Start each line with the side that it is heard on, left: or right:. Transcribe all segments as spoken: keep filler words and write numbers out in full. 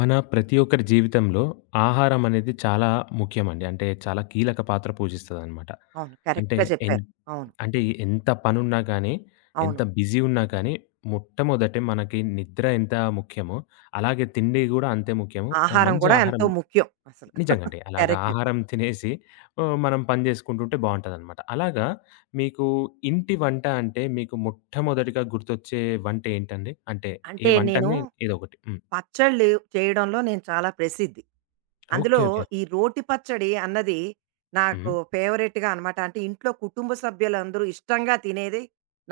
left: మన ప్రతి ఒక్కరి జీవితంలో ఆహారం అనేది చాలా ముఖ్యమండి. అంటే చాలా కీలక పాత్ర పూజిస్తదనమాట.
right: అవును,
left: అంటే
right: కరెక్ట్‌గా
left: ఎన్
right: చెప్పారు. అవును.
left: అంటే ఎంత పనున్నా కానీ, ఎంత
right: అవును.
left: బిజీ ఉన్నా కానీ, మొట్టమొదటి మనకి నిద్ర ఎంత ముఖ్యమో, అలాగే తిండి గూడా అంతే ముఖ్యము. ఓ
right: ఆహారం
left: మంచి
right: కూడా
left: ఆహారం
right: ఎంతో ముఖ్యం అసలు.
left: నిజంగండి. అలాగా
right: కరెక్ట్.
left: ఆహారం తినేసి ఆహ్, మనం పని జేసుకుంటుంటే బావుంటదనమాట. అలాగా మీకు ఇంటి వంట అంటే మీకు మొట్టమొదటిగా గుర్తొచ్చే వంటేంటండి? అంటే ఏ
right: అంటే నేను
left: వంటనే ఏదో ఒకటి. హ్మ్.
right: పచ్చళ్ళు చేయడంలో నేను చాలా ప్రసిద్ధి.
left: ఓకే.
right: అందులో
left: ఓకే.
right: ఈ రోటి పచ్చడి అన్నది నాకు
left: హ్మ్.
right: ఫేవరెట్‌గా అనమాట. అంటే ఇంట్లో కుటుంబ సభ్యులందరూ ఇష్టంగా తినేది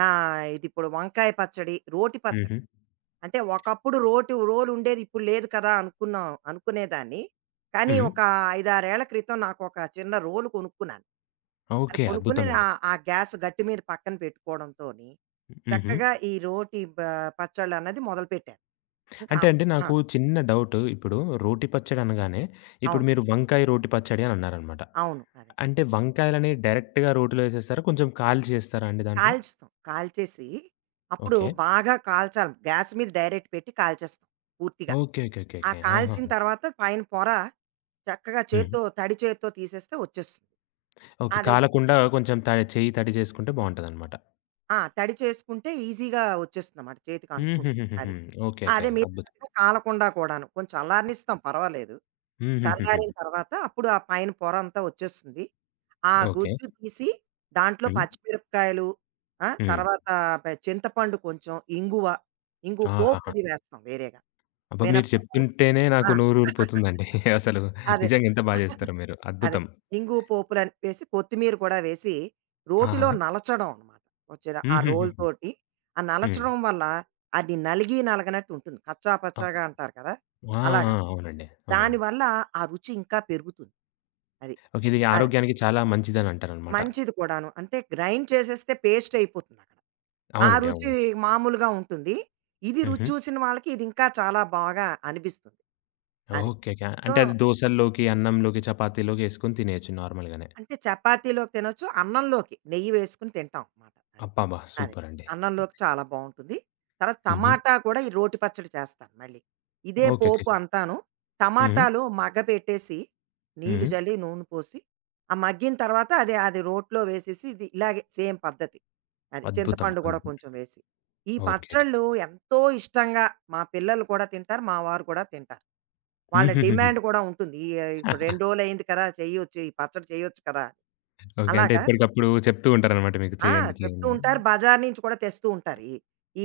right: నా ఇదిప్పుడు వంకాయ పచ్చడి, రోటి పచ్చడి.
left: హుహు.
right: అంటే ఒకప్పుడు రోటి రోలుండేది ఇప్పుడు లేదు కదా అనుకున్నాం, అనుకునేదాన్ని. కానీ
left: హ్మ్.
right: ఒక ఐదు, ఆరు ఏళ్ల క్రితం నాకొక చిన్న రోలు కొనుక్కున్నాను. అది
left: ఓకే.
right: కొనుక్కుని ఆ
left: అద్భుతమండి.
right: ఆ గ్యాస్ గట్టి మీద పక్కన పెట్టుకోవడంతోని,
left: హుహు.
right: చక్కగా ఈ రోటి బ పచ్చళ్ళన్నది మొదలుపెట్టాను. ఇంకా
left: అంటే
right: అప్
left: అండి
right: ఆ!
left: నాకు చిన్న డౌట్. ఇప్పుడు రోటి పచ్చడి అనగానే, ఇప్పుడు
right: అవును.
left: మీరు వంకాయ రోటి పచ్చడి అని అన్నారనమాట.
right: అవును. అదే.
left: అంటే వంకాయలని డైరెక్ట్‌గా రోటిలో ఏసేస్తారా? కొంచెం కాల్చి ఏస్తారా అండి దాంట్లో?
right: కాల్చుతాం. కాల్చేసి, అప్పుడు
left: ఓకే.
right: బాగా కాల్చాలి. గ్యాస్ మీద డైరెక్ట్ పెట్టి కాల్చేస్తాం పూర్తిగా.
left: ఓకే. ఓకే. ఓకే.
right: ఆ
left: ఓకే. ఆహాహా!
right: కాల్చిన తర్వాత పైన పొర చక్కగా
left: హ్మ్.
right: చేత్తో తడి చేత్తో తీసేస్తే వచ్చేస్తుంది.
left: ఓకే.
right: అది.
left: కాలకుండా కొంచెం త చెయ్యి తడి చేసుకుంటే బావుంటదనమాట.
right: ఆ! తడి చేసుకుంటే ఈజీగా వచ్చేస్తుందన్నమాట. చేతికి అంటుకుంటుంది.
left: హుహుహుహుహు.
right: అది.
left: ఓకే.
right: ఆ,
left: ఓకే.
right: అదే
left: అద్భుతం.
right: మీరన్నట్టుగా కాలకుండా కూడాను. కొంచెం చల్లారనిస్తాం, పర్వాలేదు.
left: హుహుహుహు.
right: చల్లారిన తర్వాత అప్పుడు ఆ పైన పొర అంతా వచ్చేస్తుంది. ఆ
left: ఓకే.
right: గుజ్జు తీసి దాంట్లో
left: హ్మ్.
right: పచ్చిమిరపకాయలు, ఆ!
left: హ్మ్.
right: తర్వాత ప చింతపండు కొంచెం, ఇంగువ, ఇంగు పోపు
left: ఆహాహా!
right: అది వేస్తాం వేరేగా.
left: అబ్బా! మీరు
right: మినపప్పు
left: చెప్తుంటేనే నాకు
right: ఆ!
left: నోరూరిపోతుందండి. అసలు
right: అదే.
left: నిజంగా ఎంత బా చేస్తారో మీరు.
right: అదే.
left: అద్భుతం.
right: ఇంగు, పోపులని వేసి, కొత్తిమీర కూడా వేసి,
left: ఆహా!
right: రోటిలో నలచడం అనమాట. వచ్చిన ఆ
left: హుహుహుహు.
right: రోలుతోటి, ఆ
left: హ్మ్.
right: నలచడం వల్ల అది నలిగి నలగనట్టు ఉంటుంది. కచ్చా
left: ఆ!
right: పచ్చాగా అంటారు కదా!
left: ఆ! ఆ!
right: అలాగనమాట.
left: అవునండి. అవునండి.
right: దానివల్ల ఆ రుచి ఇంకా పెరుగుతుంది. అది.
left: ఓకే. ఇది
right: అదే.
left: ఆరోగ్యానికి చాలా మంచిదనంటారనమాట.
right: మంచిది కూడాను. అంటే గ్రైండ్ చేసేస్తే పేస్ట్ అయిపోతుందక్కడ. ఆ
left: అవునండి.
right: రుచి
left: అవునండి.
right: మామూలుగా ఉంటుంది. ఇది రుచి
left: హుహు.
right: చూసిన వాళ్ళకి ఇది ఇంకా చాలా బాగా అనిపిస్తుంది. అది.
left: ఓకే. ఓకే.
right: సో
left: అంటే అది దోసల్లోకి, అన్నంలోకి, చపాతీలోకి యేసుకొని తినేయొచ్చు నార్మల్‌గానే.
right: అంటే చపాతీలోకి తినొచ్చు. అన్నంలోకి నెయ్యి వేసుకొని తింటాం మాట. అది.
left: అబ్బబ్బా!
right: అది.
left: సూపరండి.
right: అన్నంలోకి చాలా బావుంటుంది. తర్వాత
left: హుహు.
right: టమాటా కూడా ఈ రోటి పచ్చడి చేస్తాను మళ్ళీ. ఇదే
left: ఓకే. ఓకే.
right: పోపు అంతాను.
left: హ్మ్.
right: టమాటాలు మగ్గపెట్టేసి, నీళ్లు
left: హ్మ్.
right: జల్లి, నూనె పోసి, ఆ మగ్గిన తర్వాత అదే అది రోట్లో వేసేసి ఇది ఇలాగే సేమ్ పద్ధతి. అది.
left: అద్భుతం.
right: చింతపండు
left: అద్భుతం.
right: కూడా కొంచెం వేసి. ఈ
left: ఓకే. ఓకే.
right: పచ్చళ్ళు ఎంతో ఇష్టంగా మా పిల్లలు కూడా తింటారు. మా వారు కూడా తింటారు. వాళ్ళ
left: హుహుహుహు.
right: డిమాండ్ కూడా ఉంటుంది. ఈ ఇప్పుడు రెండు రోజులయింది కదా, చేయొచ్చు. ఈ పచ్చడి చేయొచ్చు కదా!
left: ఓకే. అంటే
right: అలాగా
left: ఎప్పటికప్పుడు చెప్తూ ఉంటారనమాట మీకు
right: ఆ!
left: చేయండి, చేయండి
right: చెప్తూ
left: అని.
right: ఉంటారు. బజార్ నుంచి కూడా తెస్తూ ఉంటారు. ఈ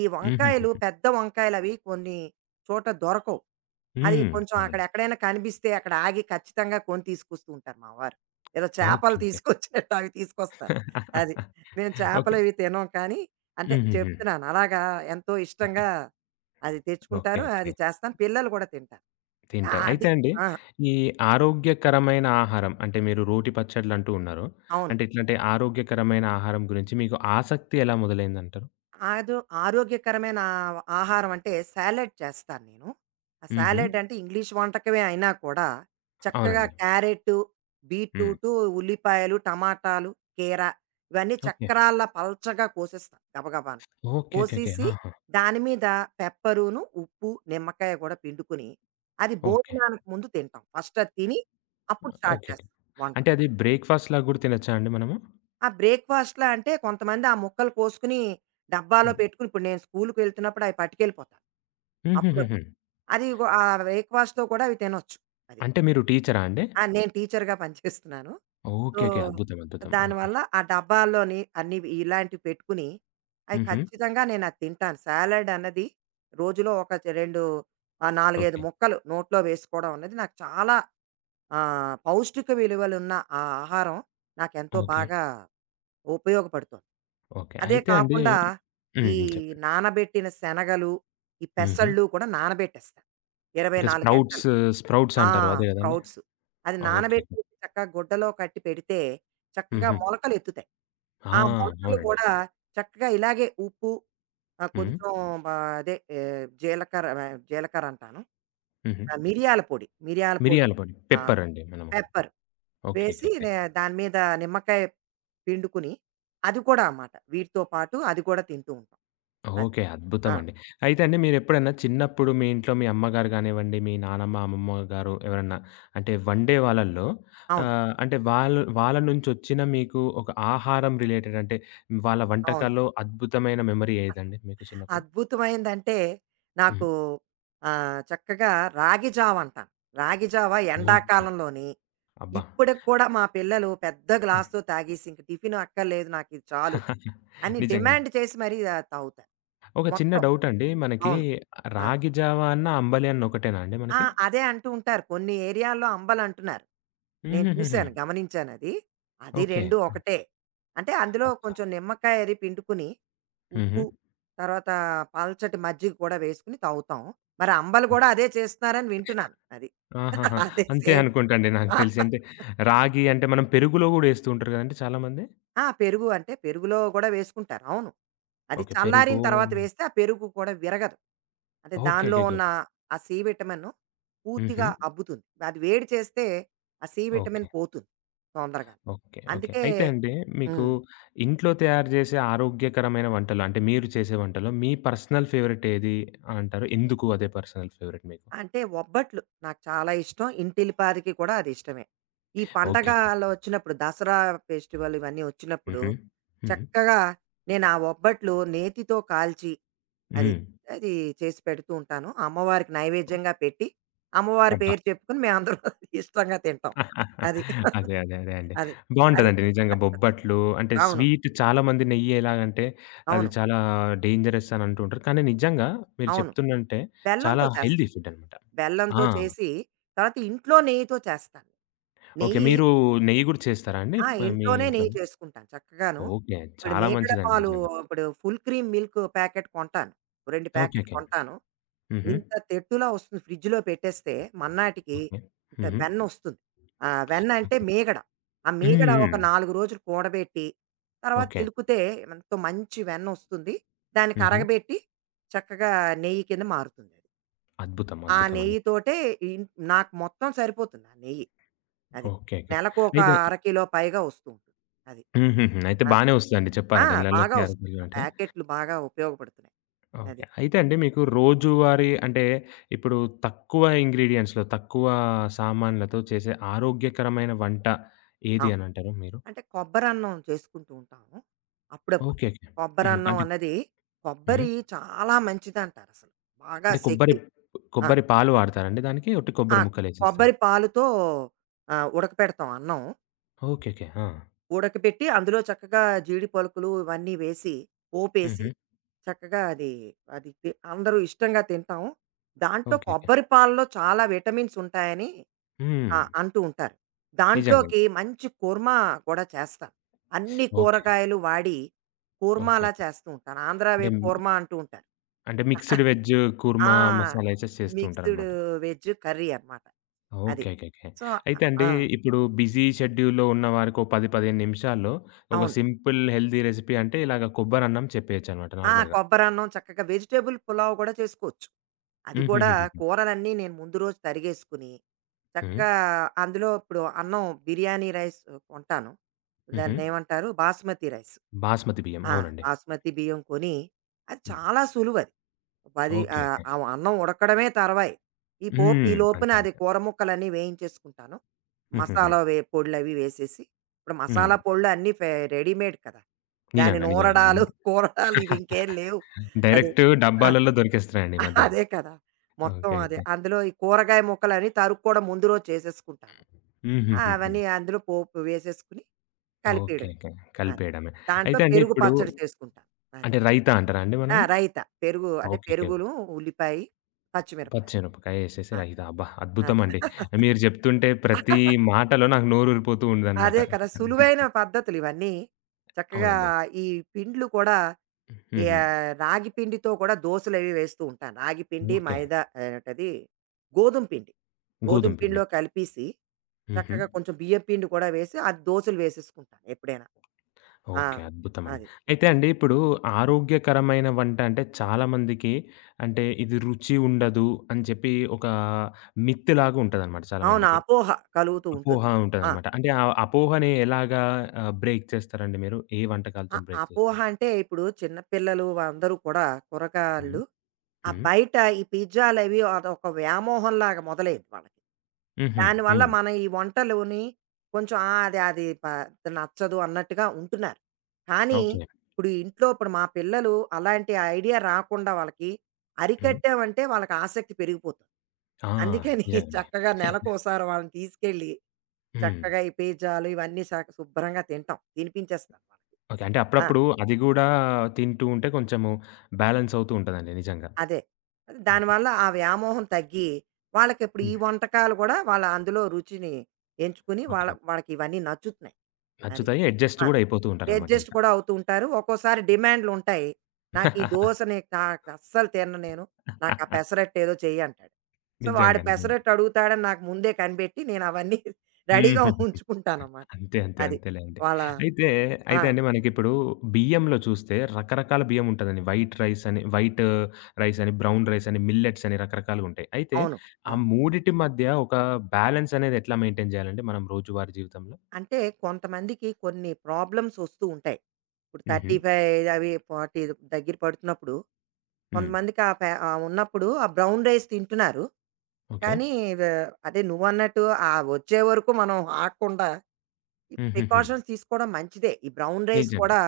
right: ఈ వంకాయలు,
left: హుహుహుహు.
right: పెద్ద వంకాయలవి కొన్ని చోట దొరకవు. అది
left: హ్మ్.
right: కొంచెం అక్కడ
left: అవునండి.
right: ఎక్కడైనా కనిపిస్తే అక్కడ ఆగి ఖచ్చితంగా కొని తీసుకొస్తూ ఉంటారు మా వారు. ఏదో
left: ఓకే.
right: చేపలు
left: ఓకే.
right: తీసుకొచ్చినట్టు అవి తీసుకొస్తారు. అది. మేము
left: ఓకే.
right: చేపలవి తినం కానీ అంటే
left: హుహుహు.
right: చెప్తున్నాను. అలాగా ఎంతో
left: ఓకే.
right: ఇష్టంగా అది
left: ఓకే.
right: తెచ్చుకుంటారు.
left: ఓకే.
right: అది చేస్తాను. పిల్లలు కూడా తింటారు. ఆ!
left: తింటారు. అయితే
right: అది.
left: అండి,
right: ఆ!
left: ఈ ఆరోగ్యకరమైన ఆహారం అంటే మీరు రోటి పచ్చడ్లంటూ ఉన్నారు.
right: అవును.
left: అంటే ఎట్లంటే ఆరోగ్యకరమైన ఆహారం గురించి మీకు ఆసక్తి ఎలా మొదలైందంటారు?
right: ఆదో ఆరోగ్యకరమైన ఆ ఆహారం అంటే సాలడ్ చేస్తాను నేను. ఆ
left: హుహు.
right: సాలడ్ అంటే ఇంగ్లీష్ వంటకమే అయినా కూడా చక్కగా
left: అవునండి.
right: క్యారెట్టు,
left: హ్మ్.
right: బీట్రూటు, ఉల్లిపాయలు, టమాటాలు, కీర, ఇవన్నీ
left: ఓకే.
right: చక్రాల్లా పల్చగా కోసేస్తాను గబగబాను.
left: ఓకే. ఓకే. ఓకే.
right: కోసేసి
left: ఆహా!
right: దాని మీద పెప్పరూను, ఉప్పు, నిమ్మకాయ కూడా పిండుకొని అది
left: ఓకే.
right: భోజనానికి ముందు తింటాం. ఫస్ట్ అది తిని అప్పుడు
left: ఓకే.
right: Start
left: okay.
right: చేస్తాం వంట.
left: అంటే అది బ్రేక్‌ఫాస్ట్ లాగా గూడా తినొచ్చా అండి మనము?
right: ఆ బ్రేక్‌ఫాస్ట్‌లా అంటే కొంతమంది ఆ ముక్కలు కోసుకొని డబ్బాలో
left: హ్మ్.
right: పెట్టుకొని ఇప్పుడు నేను స్కూల్‌కి వెళ్తున్నప్పుడు అవి పట్టుకెళ్ళిపోతాను
left: హుహుహుహు.
right: అప్పుడప్పుడు. అది గో ఆ బ్రేక్‌ఫాస్ట్‌తో కూడా అవి తినొచ్చు. అది.
left: అంటే మీరు టీచరా అండి?
right: ఆ! నేను టీచర్‌గా పనిచేస్తున్నాను. So,
left: okay. ఓకే. అద్భుతం. అద్భుతం. ఆహా!
right: దానివల్ల ఆ డబ్బాల్లోని అన్ని ఇలాంటివి పెట్టుకుని, అవి
left: హుహు.
right: ఖచ్చితంగా నేను అది తింటాను. సాలడ్ అన్నది రోజులో ఒక చ రెండు ఆహ్, నాలుగు, ఐదు
left: ఓకే.
right: ముక్కలు నోట్లో వేసుకోవడం అన్నది నాకు చాలా ఆహ్, పౌష్టిక విలువలున్న ఆ ఆహారం నాకెంతో
left: ఓకే.
right: బాగా ఉపయోగపడుతోంది.
left: ఓకే.
right: అదే
left: అయితే అండి
right: కాకుండా ఈ
left: హ్మ్. హ్మ్. చెప్పండి.
right: నానబెట్టిన శనగలు, ఈ
left: హుహు.
right: పెసళ్ళు కూడా నానబెట్టేస్తా
left: ఓకే.
right: ఇరవై నాలుగు
left: స్ప్రౌట్స్,
right: గంటలు.
left: స్ప్రౌట్స్
right: ఆ!
left: అంటారు అదే గదండీ?
right: స్ప్రౌట్స్. అది
left: ఓకే.
right: నానబెట్టేసి చక్కగా గుడ్డలో కట్టి పెడితే చక్కగా
left: హుహు.
right: మొలకలెత్తుతాయి.
left: ఆ!
right: ఆ మొలకలు
left: అవునండి.
right: కూడా చక్కగా ఇలాగే ఉప్పు, ఆహ్,
left: హ్మ్.
right: కొంచెం బ అదే ఆహ్, జీలకర్ర ఆహ్, జీలకర్ర అంటాను.
left: హుహు.
right: ఆ మిరియాల పొడి, మిరియాల పొడి.
left: మిరియాల పొడి.
right: ఆ!
left: పెప్పర్ అండి మనము.
right: పెప్పర్.
left: ఓకే. ఓకే.
right: వేసి
left: ఓకే.
right: నే దాని మీద నిమ్మకాయ పిండుకుని, అది కూడా అన్నమాట. వీటితో పాటు అది కూడా తింటూ ఉంటాం. అది.
left: ఓకే.
right: ఆ!
left: అద్భుతమండి. అయితే అండి మీరెప్పుడన్నా చిన్నప్పుడు మీ ఇంట్లో మీ అమ్మగారు గానివ్వండి, మీ నానమ్మ, అమ్మమ్మ గారు ఎవరన్నా అంటే వండే వాళ్ళల్లో
right: అవును.
left: ఆహ్, అంటే వాళ్ళు వాళ్ళ నుంచొచ్చిన మీకు ఒక ఆహారం రిలేటెడ్ అంటే వాళ్ళ
right: అవును.
left: వంటకాల్లో అద్భుతమైన మెమరీ ఏదండి మీకు చిన్నప్పుడు?
right: అద్భుతమైందంటే
left: హ్మ్.
right: నాకు ఆహ్, చక్కగా రాగి జావ అంటాను. రాగి జావ
left: ఓకే.
right: ఎండాకాలంలోని
left: అబ్బా!
right: ఇప్పటికి కూడా మా పిల్లలు పెద్ద గ్లాస్‌తో తాగేసి, ఇంక టిఫిన్ అక్కర్లేదు నాకిది చాలు అని
left: నిజంగండి.
right: డిమాండ్ చేసి మరీ ఆహ్, తాగుతారు
left: ఒక చిన్న
right: మొత్తం.
left: డౌటండి. మనకి
right: అవును. ఆ!
left: రాగి జావ అన్నా, అంబలి అన్న ఒకటేనా అండి
right: ఆ!
left: మనకి?
right: అదే అంటూ ఉంటారు. కొన్ని ఏరియాల్లో అంబలంటున్నారు. నేను
left: హుహుహుహు.
right: చూశాను. గమనించానది. అది
left: ఓకే.
right: రెండూ ఒకటే. అంటే అందులో
left: అచ్చా!
right: కొంచెం నిమ్మకాయ అది పిండుకుని,
left: హుహు.
right: ఉప్పు, తర్వాత పల్చటి మజ్జిగ కూడా వేసుకుని తాగుతాం. మరి అంబలి గూడా అదే చేస్తున్నారని వింటున్నాను. అది.
left: ఆహాహా!
right: అదే
left: అంతే
right: సేమ్.
left: అనుకుంటా అండి నాకు తెలిసి. అంటే రాగి అంటే మనం పెరుగులో గూడా ఏస్తూ ఉంటారు గదండీ చాలామంది.
right: ఆ! పెరుగు అంటే పెరుగులో గూడా వేసుకుంటారు. అవును. అది
left: ఓకే. పెరుగు
right: చల్లారిన తర్వాత వేస్తే ఆ పెరుగు కూడా విరగదు. అంటే
left: ఓకే.
right: దానిలో
left: ఓకేకే.
right: ఉన్న ఆ సి విటమిన్
left: హుహు.
right: పూర్తిగా అబ్బుతుంది. అది వేడి చేస్తే ఆ సి విటమిన్
left: ఓకే.
right: పోతుంది తొందరగా.
left: ఓకే. ఓకే.
right: అందుకే.
left: అయితే అండి మీకు
right: హ్మ్.
left: ఇంట్లో తయారు చేసే ఆరోగ్యకరమైన వంటలు అంటే మీరు చేసే వంటలో మీ పర్సనల్ ఫేవరెట్ ఏది అంటారు? ఎందుకు అదే పర్సనల్ ఫేవరెట్ మీకు?
right: అంటే ఒబ్బట్లు నాకు చాలా ఇష్టం. ఇంటిలిపాదికి కూడా అది ఇష్టమే. ఈ
left: ఓకేకే.
right: పండగలు వచ్చినప్పుడు దసరా ఫెస్టివల్ ఇవన్నీ వచ్చినప్పుడు
left: హుహు. హ్మ్.
right: చక్కగా నేను ఆ ఒబ్బట్లు నేతితో కాల్చి అది,
left: హ్మ్.
right: అది చేసి పెడుతూ ఉంటాను. అమ్మవారికి నైవేద్యంగా పెట్టి, అమ్మవారి
left: అబ్బా!
right: పేరు చెప్పుకొని మేమందరం ఇష్టంగా తింటాం. అది.
left: అదే. అదే. అదే అండి.
right: అది. అది.
left: బావుంటదండి నిజంగా బొబ్బట్లు అంటే
right: అవును.
left: స్వీట్ చాలామంది నెయ్యి ఎలాగంటే అది
right: అవును.
left: చాలా డేంజరస్ అని అంటూ ఉంటారు. కానీ నిజంగా మీరు
right: అవును.
left: చెప్తుండంటే చాలా
right: బెల్లంతో
left: హెల్తీ
right: చేస్తాను.
left: ఫుడ్ అనమాట. ఆ!
right: బెల్లంతో చేసి తర్వాత ఇంట్లో నెయ్యితో చేస్తాను.
left: ఓకే.
right: నెయ్యి.
left: మీరు నెయ్యి గూడా చేస్తారా అండి
right: ఆ!
left: మ- మీ
right: ఇంట్లోనే నెయ్యి
left: ఇంట్లోనే?
right: చేసుకుంటాను చక్కగాను.
left: ఓకే.
right: ఇప్పుడు
left: చాలా
right: మీగడ
left: మంచిదండి
right: పాలు,
left: నిజంగా.
right: ఇప్పుడు ఫుల్ క్రీమ్ మిల్క్ ప్యాకెట్ కొంటాను. రెండు
left: ఓకే.
right: ప్యాకెట్లు
left: ఓకే.
right: కొంటాను.
left: హుహు.
right: ఇంత తెట్టులా వస్తుంది, ఫ్రిడ్జ్‌లో పెట్టేస్తే మర్నాటికి
left: ఓకే.
right: ఇంత
left: హుహు.
right: వెన్నొస్తుంది. ఆ! వెన్న అంటే
left: ఓకే.
right: మీగడ. ఆ
left: హ్మ్.
right: మీగడ ఒక
left: హ్మ్.
right: నాలుగు రోజులు కూడబెట్టి, తర్వాత
left: ఓకే.
right: చిలుకుతే ఎంతో మంచి వెన్నొస్తుంది. దాన్ని
left: హుహు.
right: కరగబెట్టి చక్కగా నెయ్యి కింద మారుతుంది.
left: అద్భుతం.
right: ఆ
left: అద్భుతం అండి.
right: నెయ్యితోటే ఇన్ నాకు మొత్తం సరిపోతుంది ఆ నెయ్యి. అది.
left: ఓకే. ఓకే.
right: నెలకు ఒక
left: అయితే
right: అరకిలో పైగా వస్తూ ఉంటుంది. అది.
left: హుహుహు. అయితే
right: ఆ!
left: బానే వస్తదండి
right: ఆ!
left: చెప్పాలంటే.
right: బాగా
left: ఇళ్ళలోకి
right: వస్తుంది.
left: అరకులు
right: ఆ
left: అంటే.
right: ప్యాకెట్లు బాగా ఉపయోగపడుతున్నాయి.
left: ఓకే.
right: అది.
left: అయితే అండి మీకు రోజువారీ అంటే ఇప్పుడు తక్కువ ఇంగ్రీడియెంట్స్‌లో, తక్కువ సామాన్లతో చేసే ఆరోగ్యకరమైన వంట ఏది
right: అవును.
left: అనంటారు మీరు?
right: అంటే కొబ్బరన్నం చేసుకుంటూ ఉంటాము అప్పుడప్పుడు.
left: ఓకే. ఓకే. హుహు.
right: కొబ్బరన్నం
left: అంటే
right: అన్నది
left: హ్మ్.
right: కొబ్బరి చాలా మంచిదంటారసలు. బాగా
left: అంటే కొబ్బరి
right: శక్తి. ఆ!
left: కొబ్బరి పాలు వాడతారా అండి దానికి? ఒట్టి
right: ఆ!
left: కొబ్బరి ముక్కలేసేస్తారా?
right: కొబ్బరి పాలుతో ఆహ్, ఉడకపెడతాం అన్నం.
left: ఓకే. ఓకే. ఆ!
right: ఉడకపెట్టి అందులో చక్కగా జీడి పలుకులు ఇవన్నీ వేసి, పోపేసి
left: హుహు.
right: చక్కగా అది అది తి అందరూ ఇష్టంగా తింటాం. దాంట్లో
left: ఓకే. ఓకే.
right: కొబ్బరి పాలలో చాలా విటమిన్స్ ఉంటాయని
left: హ్మ్.
right: ఆహ్, అంటూ ఉంటారు.
left: నిజంగా.
right: దాంట్లోకి
left: ఓకే.
right: మంచి కుర్మా కూడా చేస్తాను. అన్ని
left: ఓకే.
right: కూరగాయలు వాడి
left: ఓకే.
right: కుర్మాలా చేస్తూ ఉంటాను. ఆంధ్ర
left: అంటే,
right: వైపు కుర్మా అంటూ ఉంటారు.
left: అంటే మిక్స్‌డ్ వెజ్ కుర్మా
right: ఆ!
left: మసాలా ఏసేసి చేస్తూ
right: మిక్స్‌డ్
left: ఉంటారనమాట.
right: వెజ్ కర్రీ అన్నమాట అది.
left: ఓకే. ఓకేకే.
right: సో.
left: అయితే అండి
right: ఆ!
left: ఇప్పుడు బిజీ షెడ్యూల్‌లో ఉన్నవారికి ఓ పది, పదిహేను నిమిషాల్లో ఒక
right: అవును.
left: సింపుల్ హెల్తీ రెసిపీ అంటే ఇలాగ కొబ్బరన్నం చెప్పేయొచ్చనమాట
right: ఆ!
left: నార్మల్‌గా.
right: కొబ్బరన్నం చక్కగా వెజిటబుల్ పులావ్ కూడా చేసుకోవచ్చు. అది కూడా
left: హుహుహుహు.
right: కూరలన్నీ నేను ముందు రోజు తరిగేసుకుని,
left: హ్మ్.
right: చక్కగా అందులో ఇప్పుడు అన్నం బిర్యానీ రైస్ కొంటాను.
left: హుహు.
right: దాన్నేమంటారు బాస్మతి రైస్.
left: బాస్మతి బియ్యం.
right: ఆ!
left: అవునండి.
right: బాస్మతి బియ్యం కొని అది
left: హ్మ్.
right: చాలా సులువది. పది
left: ఓకే.
right: ఆహ్,
left: ఓకే.
right: ఆ అన్నం ఉడకడమే తర్వాయి. ఈ పోపు ఈ
left: హ్మ్.
right: లోపున
left: అంతే.
right: అది
left: అంతే.
right: కూర ముక్కలన్నీ వేయించేసుకుంటాను.
left: హుహుహు.
right: మసాలా వే పొడులవి వేసేసి. ఇప్పుడు
left: హ్మ్.
right: మసాలా పొడులు అన్నీ ఫే రెడీమేడ్ కదా! దాని
left: నిజంగా. నిజంగానే
right: నూరడాలు,
left: అండి.
right: కూరడాలు ఇవి ఇంకేం లేవు. అది.
left: డైరెక్ట్
right: ఆ!
left: డబ్బాలలో దొరికేస్తున్నాయండి ఈ మధ్య.
right: అదే కదా! మొత్తం
left: ఓకే.
right: అదే.
left: ఓకే.
right: అందులో ఈ కూరగాయ ముక్కలని తరుగు కూడా ముందు రోజు చేసేసుకుంటాను. ఆ!
left: హుహుహుహు.
right: అవన్నీ అందులో పోపు వేసేసుకుని
left: ఓకే.
right: కలిపేయడమే.
left: ఓకే.
right: అది.
left: కలిపేయడమే. అయితే
right: దాంట్లో
left: అండి
right: పెరుగు
left: ఇప్పుడు
right: పచ్చడి చేసుకుంటాను. అది.
left: అంటే రైతా అంటారా అండి
right: ఆ!
left: మనము?
right: రైతా. పెరుగు అంటే
left: ఓకే. ఓకే.
right: పెరుగును, ఉల్లిపాయి, పచ్చిమిరపకాయ.
left: పచ్చిమిరపకాయ ఎసేసి
right: ఆ!
left: రైతా. అబ్బా!
right: అదే.
left: అద్భుతమండి. మీరు జెప్తుంటే ప్రతి మాటలో నాకు నోరూరిపోతూ ఉండదనమాట.
right: అదే కదా!
left: అంటే
right: సులువైన పద్ధతులు ఇవన్నీ. చక్కగా
left: అవునండి.
right: ఈ పిండ్లు కూడా
left: హుహు.
right: యాహ్, రాగి పిండితో కూడా దోసలవి వేస్తూ ఉంటాను. రాగి పిండి,
left: ఓకే.
right: మైదా, ఏంటది, గోధుమ పిండి. గోధుమ
left: గోధుమ పిండి.
right: పిండిలో కలిపేసి,
left: హుహు.
right: చక్కగా కొంచెం బియ్యం పిండి కూడా వేసి, అది దోసలు వేసేసుకుంటాను ఎప్పుడైనా. ఆ!
left: ఓకే. అద్భుతమండి.
right: అది.
left: అయితే అండి ఇప్పుడు ఆరోగ్యకరమైన వంట అంటే చాలా మందికి అంటే ఇది రుచి ఉండదు అని చెప్పి ఒక మిత్తులాగా ఉంటదనమాట చాలా
right: అవును.
left: మందికి.
right: అపోహ కలుగుతూ
left: అపోహ
right: ఉంటుంది. ఆ!
left: ఉంటదనమాట. అంటే ఆ అపోహని ఎలాగా ఆహ్, బ్రేక్ చేస్తారండి మీరు? ఏ
right: అ
left: వంటకాలతోని బ్రేక్
right: అపోహ
left: చేస్తారు?
right: అంటే ఇప్పుడు చిన్న పిల్లలు అందరూ కూడా
left: హ్మ్.
right: కురగాళ్ళు, ఆ
left: హ్మ్.
right: బయట ఈ పిజ్జాలవి అదొక వ్యామోహంలాగా మొదలైంది వాళ్ళకి.
left: హుహు.
right: దానివల్ల
left: హ్మ్.
right: మన ఈ వంటలోని కొంచెం ఆ! అది అది ప నచ్చదు అన్నట్టుగా ఉంటున్నారు. కానీ
left: ఓకే.
right: ఇప్పుడు ఇంట్లో ఇప్పుడు మా పిల్లలు అలాంటి ఐడియా రాకుండా వాళ్ళకి
left: హ్మ్.
right: అరికట్టామంటే వాళ్ళకి ఆసక్తి పెరిగిపోతుంది.
left: ఆ!
right: అందుకని
left: నిజంగండి.
right: చక్కగా నెలకోసారి వాళ్ళని తీసుకెళ్ళి
left: హ్మ్.
right: చక్కగా ఈ పిజ్జాలు ఇవన్నీ చ శుభ్రంగా తింటాం. తినిపించేస్తాం వాళ్ళకి.
left: ఓకే. అంటే
right: ఆ!
left: అప్పుడప్పుడు అది గూడా తింటూ ఉంటే కొంచెము బ్యాలెన్స్ అవుతూ ఉంటదండి నిజంగా.
right: అదే.
left: ఓకే.
right: దానివల్ల ఆ వ్యామోహం తగ్గి, వాళ్ళకిప్పుడు ఈ
left: హ్మ్.
right: వంటకాలు కూడా వాళ్ళ అందులో రుచిని ఎంచుకుని, వాళ్ళ
left: ఓకే.
right: వాళ్ళకి ఇవన్నీ నచ్చుతున్నాయి. అది.
left: నచ్చుతాయి. అడ్జస్ట్
right: ఆ!
left: గూడా అయిపోతూ ఉంటారనమాట
right: అడ్జస్ట్
left: ఇంకా.
right: కూడా అవుతూ ఉంటారు. ఒక్కోసారి డిమాండ్‌లుంటాయి. నాకీ దోసని నాకు అస్సలు తినను నేను. నాకా పెసరట్టేదో చెయ్యంటాడు. సో, వాడు
left: నిజంగా. నిజంగా.
right: పెసరట్టు అడుగుతాడని నాకు ముందే కనిపెట్టి, నేనవన్నీ రెడీగా
left: హుహుహు.
right: ఉంచుకుంటాననమాట.
left: అంతే. అంతే.
right: అది.
left: అంతేలేండి.
right: వాళ్ళ.
left: అయితే, అయితే
right: ఆ!
left: అండి మనకిప్పుడు బియ్యంలో చూస్తే రకరకాల బియ్యం ఉంటదండి. వైట్ రైస్ అని, వైట్ రైస్ అని, బ్రౌన్ రైస్ అని, మిల్లెట్స్ అని రకరకాలుగుంటాయి. అయితే
right: అవును.
left: ఆ
right: అవును.
left: మూడిటి మధ్య ఒక బ్యాలెన్స్ అనేది ఎట్లా మెయింటైన్ జేయాలండి మనం రోజువారీ జీవితంలో?
right: అంటే కొంతమందికి కొన్ని ప్రాబ్లమ్స్ వస్తూ ఉంటాయి. ఇప్పుడు
left: హుహు.
right: ముప్ఫై ఐదు అవి నలభై దగ్గర పడుతున్నప్పుడు
left: హ్మ్.
right: కొంతమందికి ఆ పే ఆహ్, ఉన్నప్పుడు ఆ బ్రౌన్ రైస్ తింటున్నారు.
left: ఓకే.
right: కానీ వే అదే నువ్వన్నట్టు ఆ వచ్చే వరకు మనం ఆగకుండా ఈ
left: హుహుహు.
right: ప్రికాషన్స్ తీసుకోవడం మంచిదే. ఈ బ్రౌన్ రైస్
left: నిజంగా.
right: కూడా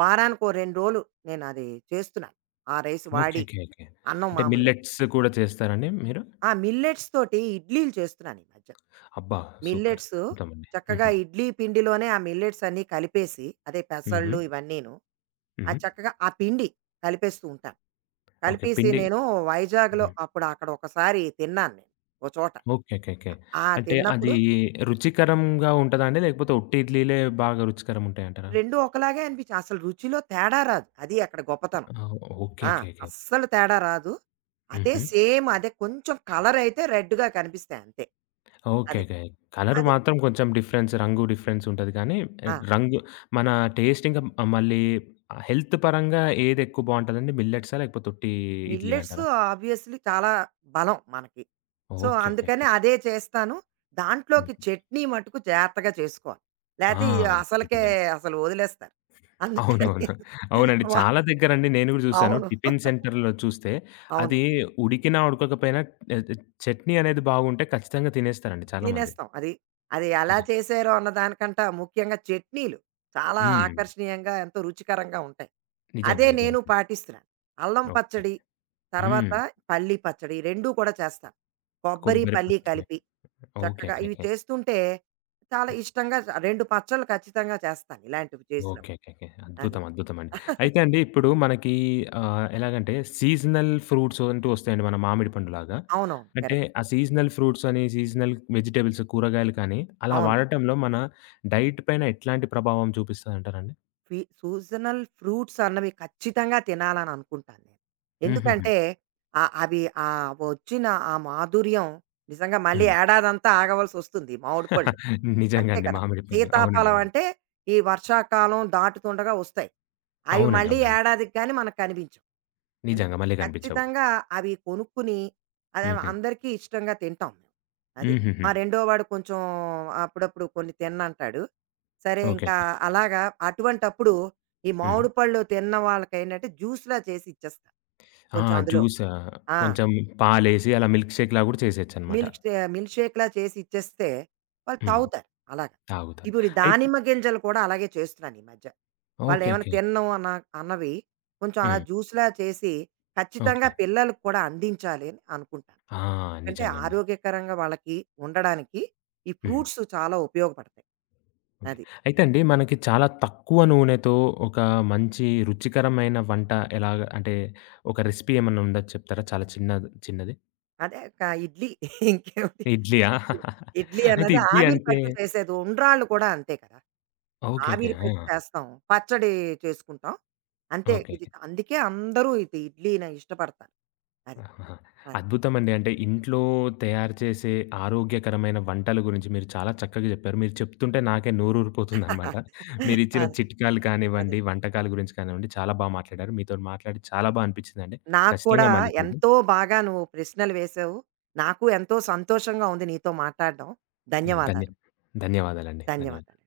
right: వారానికో రెండు రోజులు నేనది చేస్తున్నాను. ఆ రైస్
left: ఓకే.
right: వాడి
left: ఓకే. ఓకే.
right: అన్నం
left: అంటే
right: మామూలుగా.
left: మిల్లెట్స్ కూడా చేస్తారండి మీరు?
right: ఆ మిల్లెట్స్ తోటి ఇడ్లీలు చేస్తున్నాను ఈ మధ్య.
left: అబ్బా! సూపర్.
right: మిల్లెట్సు
left: అద్భుతమండి.
right: చక్కగా
left: హుహు.
right: ఇడ్లీ పిండిలోనే ఆ మిల్లెట్స్ అన్నీ కలిపేసి, అదే
left: హుహు.
right: పెసళ్ళు ఇవన్నీను. ఆ
left: హ్మ్.
right: చక్కగా ఆ పిండి కలిపేస్తూ ఉంటాను.
left: ఓకే.
right: కలిపేసి
left: పిండి
right: నేను వైజాగ్‌లో
left: హ్మ్.
right: అప్పుడు అక్కడ ఒకసారి తిన్నాను నేను ఓ చోట.
left: ఓకే. ఓకే. ఓకే.
right: ఆ!
left: అంటే అది
right: తిన్నప్పుడు
left: రుచికరంగా ఉంటదా అండి? లేకపోతే ఉట్టి ఇడ్లీలే బాగా రుచికరంగుంటాయంటారా?
right: రెండూ ఒకలాగే అనిపించాయి. అసలు రుచిలో తేడా రాదు. అది అక్కడ గొప్పతనం.
left: ఆ! ఓకే.
right: ఆ!
left: ఓకే. ఓకే.
right: అస్సలు తేడా రాదు. అదే
left: హుహు.
right: సేమ్ అదే కొంచెం కలరయితే రెడ్‌గా కనిపిస్తాయి అంతే. అది.
left: ఓకేకే. కలర్
right: అది.
left: మాత్రం కొంచెం డిఫరెన్స్ రంగు డిఫరెన్స్ ఉంటది కానీ,
right: ఆ!
left: రంగు మన టేస్ట్ ఇంకా మళ్ళీ హెల్త్ పరంగా ఏది ఎక్కువ బావుంటదండి? మిల్లెట్సా? లేకపోతే ఉట్టి ఇడ్లీ
right: మిల్లెట్స్
left: అంటారా?
right: ఆబ్వియస్లీ చాలా బలం మనకి. సో,
left: ఓకేకే.
right: అందుకని అదే చేస్తాను.
left: హ్మ్.
right: దాంట్లోకి చట్నీ మట్టుకు జాగ్రత్తగా చేసుకోవాలి.
left: ఆ!
right: లేతే ఇది అసలకే
left: నిజంగానే.
right: అసలు వదిలేస్తారు. అందుకని.
left: అవునవును. అవునండి.
right: వా
left: చాలా దగ్గరండి నేను గూడా చూసాను.
right: అవును.
left: టిఫిన్ సెంటర్‌లో చూస్తే
right: అవును.
left: అది ఉడికినా, ఉడకకపోయినా ఆహ్, ఆహ్, చట్నీ అనేది బాగుంటే ఖచ్చితంగా తినేస్తారండి చాలామంది.
right: తినేస్తాం. అది. అది ఎలా
left: నిజం.
right: చేశారో అన్న దానికంట ముఖ్యంగా చట్నీలు చాలా
left: హ్మ్.
right: ఆకర్షణీయంగా, ఎంతో రుచికరంగా ఉంటాయి.
left: నిజంగా.
right: అదే నేను
left: నిజంగా.
right: పాటిస్తున్నాను. అల్లం
left: ఓకే.
right: పచ్చడి,
left: హ్మ్.
right: తర్వాత పల్లీ పచ్చడి రెండు కూడా చేస్తాను. కొబ్బరి,
left: కొబ్బరి
right: పల్లీ
left: పచ్చడి.
right: కలిపి చక్కగా ఇవి
left: ఓకేకేకే.
right: చేస్తుంటే చాలా ఇష్టంగా రెండు పచ్చళ్ళు ఖచ్చితంగా చేస్తాను ఇలాంటివి
left: ఓకే.
right: చేసినప్పుడు.
left: ఓకే. ఓకే.
right: అది.
left: అద్భుతం. అద్భుతమండి. అయితే అండి ఇప్పుడు మనకి ఆహ్, ఎలాగంటే సీజనల్ ఫ్రూట్స్ అంటూ వస్తాయండి మన మామిడి పండులాగా.
right: అవునవును.
left: అంటే
right: కరెక్ట్.
left: ఆ సీజనల్ ఫ్రూట్స్ అని, సీజనల్ వెజిటబుల్స్, కూరగాయలు కానీ అలా
right: అవును.
left: వాడటంలో మన డైట్ పైన ఎట్లాంటి ప్రభావం చూపిస్తదంటారండి?
right: ఫీ సీజనల్ ఫ్రూట్స్ అన్నవి ఖచ్చితంగా తినాలని అనుకుంటాను నేను.
left: హుహుహు.
right: ఎందుకంటే ఆహ్, అవి ఆహ్, వచ్చిన ఆ మాధుర్యం నిజంగా మళ్ళీ
left: హ్మ్.
right: ఏడాదంతా ఆగవలసొస్తుంది మామిడి పళ్ళు.
left: నిజంగా
right: అంతే
left: అండి.
right: కదా!
left: మామిడి పళ్ళు. అవునండి.
right: సీతాఫలం
left: అవును.
right: అంటే ఈ వర్షాకాలం దాటుతుండగా వస్తాయి. అవి
left: అవునండి.
right: మళ్ళీ
left: అవునండి.
right: ఏడాదికి గాని మనకు కనిపించవు. అది
left: నిజంగా మళ్ళీ కనిపించవు.
right: ఖచ్చితంగా అవి కొనుక్కుని అదే
left: హుహు.
right: అందరికీ ఇష్టంగా తింటాం మేము. అది.
left: హుహుహు.
right: మా రెండో వాడు కొంచెం అప్పుడప్పుడు కొన్ని తిననంటాడు. సరే
left: ఓకే.
right: ఇంకా అలాగా అటువంటప్పుడు ఈ
left: హ్మ్.
right: మామిడి పళ్ళు తిన్న వాళ్ళకేంటంటే జ్యూస్‌లా చేసి ఇచ్చేస్తా.
left: ఆ!
right: కొంచెం అందులో
left: జ్యూసా
right: ఆ!
left: కొంచెం పాలేసి అలా మిల్క్ షేక్‌లా కూడా చేసేయొచ్చనమాట.
right: మిల్క్ షే మిల్క్ షేక్‌లా చేసి ఇచ్చేస్తే వాళ్ళు
left: హ్మ్.
right: తాగుతారు అలాగా.
left: తాగుతారు.
right: ఇప్పుడు ఈ
left: అయి
right: దానిమ్మ గింజలు కూడా అలాగే చేస్తున్నాను ఈ మధ్య.
left: ఓకే.
right: వాళ్ళేమైనా
left: ఓకే.
right: తినను అన్న అన్నవి కొంచెం అలా
left: హ్మ్.
right: జ్యూస్‌లా చేసి ఖచ్చితంగా
left: ఓకే.
right: పిల్లలకి కూడా అందించాలి అని అనుకుంటాను.
left: ఆ!
right: అంటే
left: నిజంగా అండి.
right: ఆరోగ్యకరంగా వాళ్ళకి ఉండడానికి ఈ
left: హ్మ్.
right: ఫ్రూట్స్ చాలా ఉపయోగపడతాయి.
left: ఓకే.
right: అది.
left: అయితే అండి మనకి చాలా తక్కువ నూనెతో ఒక మంచి రుచికరమైన వంట ఎలాగ అంటే ఒక రెసిపీ ఏమన్నా ఉందా చెప్తారా? చాలా చిన్నది చిన్నది.
right: అదే క ఇడ్లీ. ఇంకేమిటి.
left: ఇడ్లీయా?
right: ఇడ్లీ
left: అయితే
right: అన్నది
left: ఇడ్లీ
right: ఆవిరి
left: అంటే
right: పట్టి చేసేది. ఉండ్రాళ్ళు కూడా అంతే కదా!
left: ఓకే. ఓకే.
right: ఆవిరి పెట్టి
left: ఆ!
right: చేస్తాం. పచ్చడి చేసుకుంటాం. అంతే.
left: ఓకే.
right: ఇది అందుకే అందరూ ఇది ఇడ్లీ‌నే ఇష్టపడతారు. అది.
left: ఆహా!
right: అది.
left: అద్భుతమండి. అంటే ఇంట్లో తయారు చేసే ఆరోగ్యకరమైన వంటల గురించి మీరు చాలా చక్కగా చెప్పారు. మీరు చెప్తుంటే నాకే నోరూరిపోతుందనమాట. మీరిచ్చిన
right: అదే.
left: చిట్కాలు
right: అదే.
left: కానివ్వండి, వంటకాల గురించి కానివ్వండి, చాలా బా మాట్లాడారు. మీతోని మాట్లాడి చాలా బా అనిపిచ్చిందండి.
right: నాకు కూడా
left: ఖచ్చితంగా మళ్ళీ కలుద్దాం.
right: ఎంతో బాగా నువ్వు ప్రశ్నలు వేశావు. నాకు ఎంతో సంతోషంగా ఉంది నీతో మాట్లాడడం.
left: అయ్యో! ధన్య
right: ధన్యవాదాలు.
left: ధన్యవాదాలండి. ధన్యవాదాలు.
right: ధన్యవాదాలు.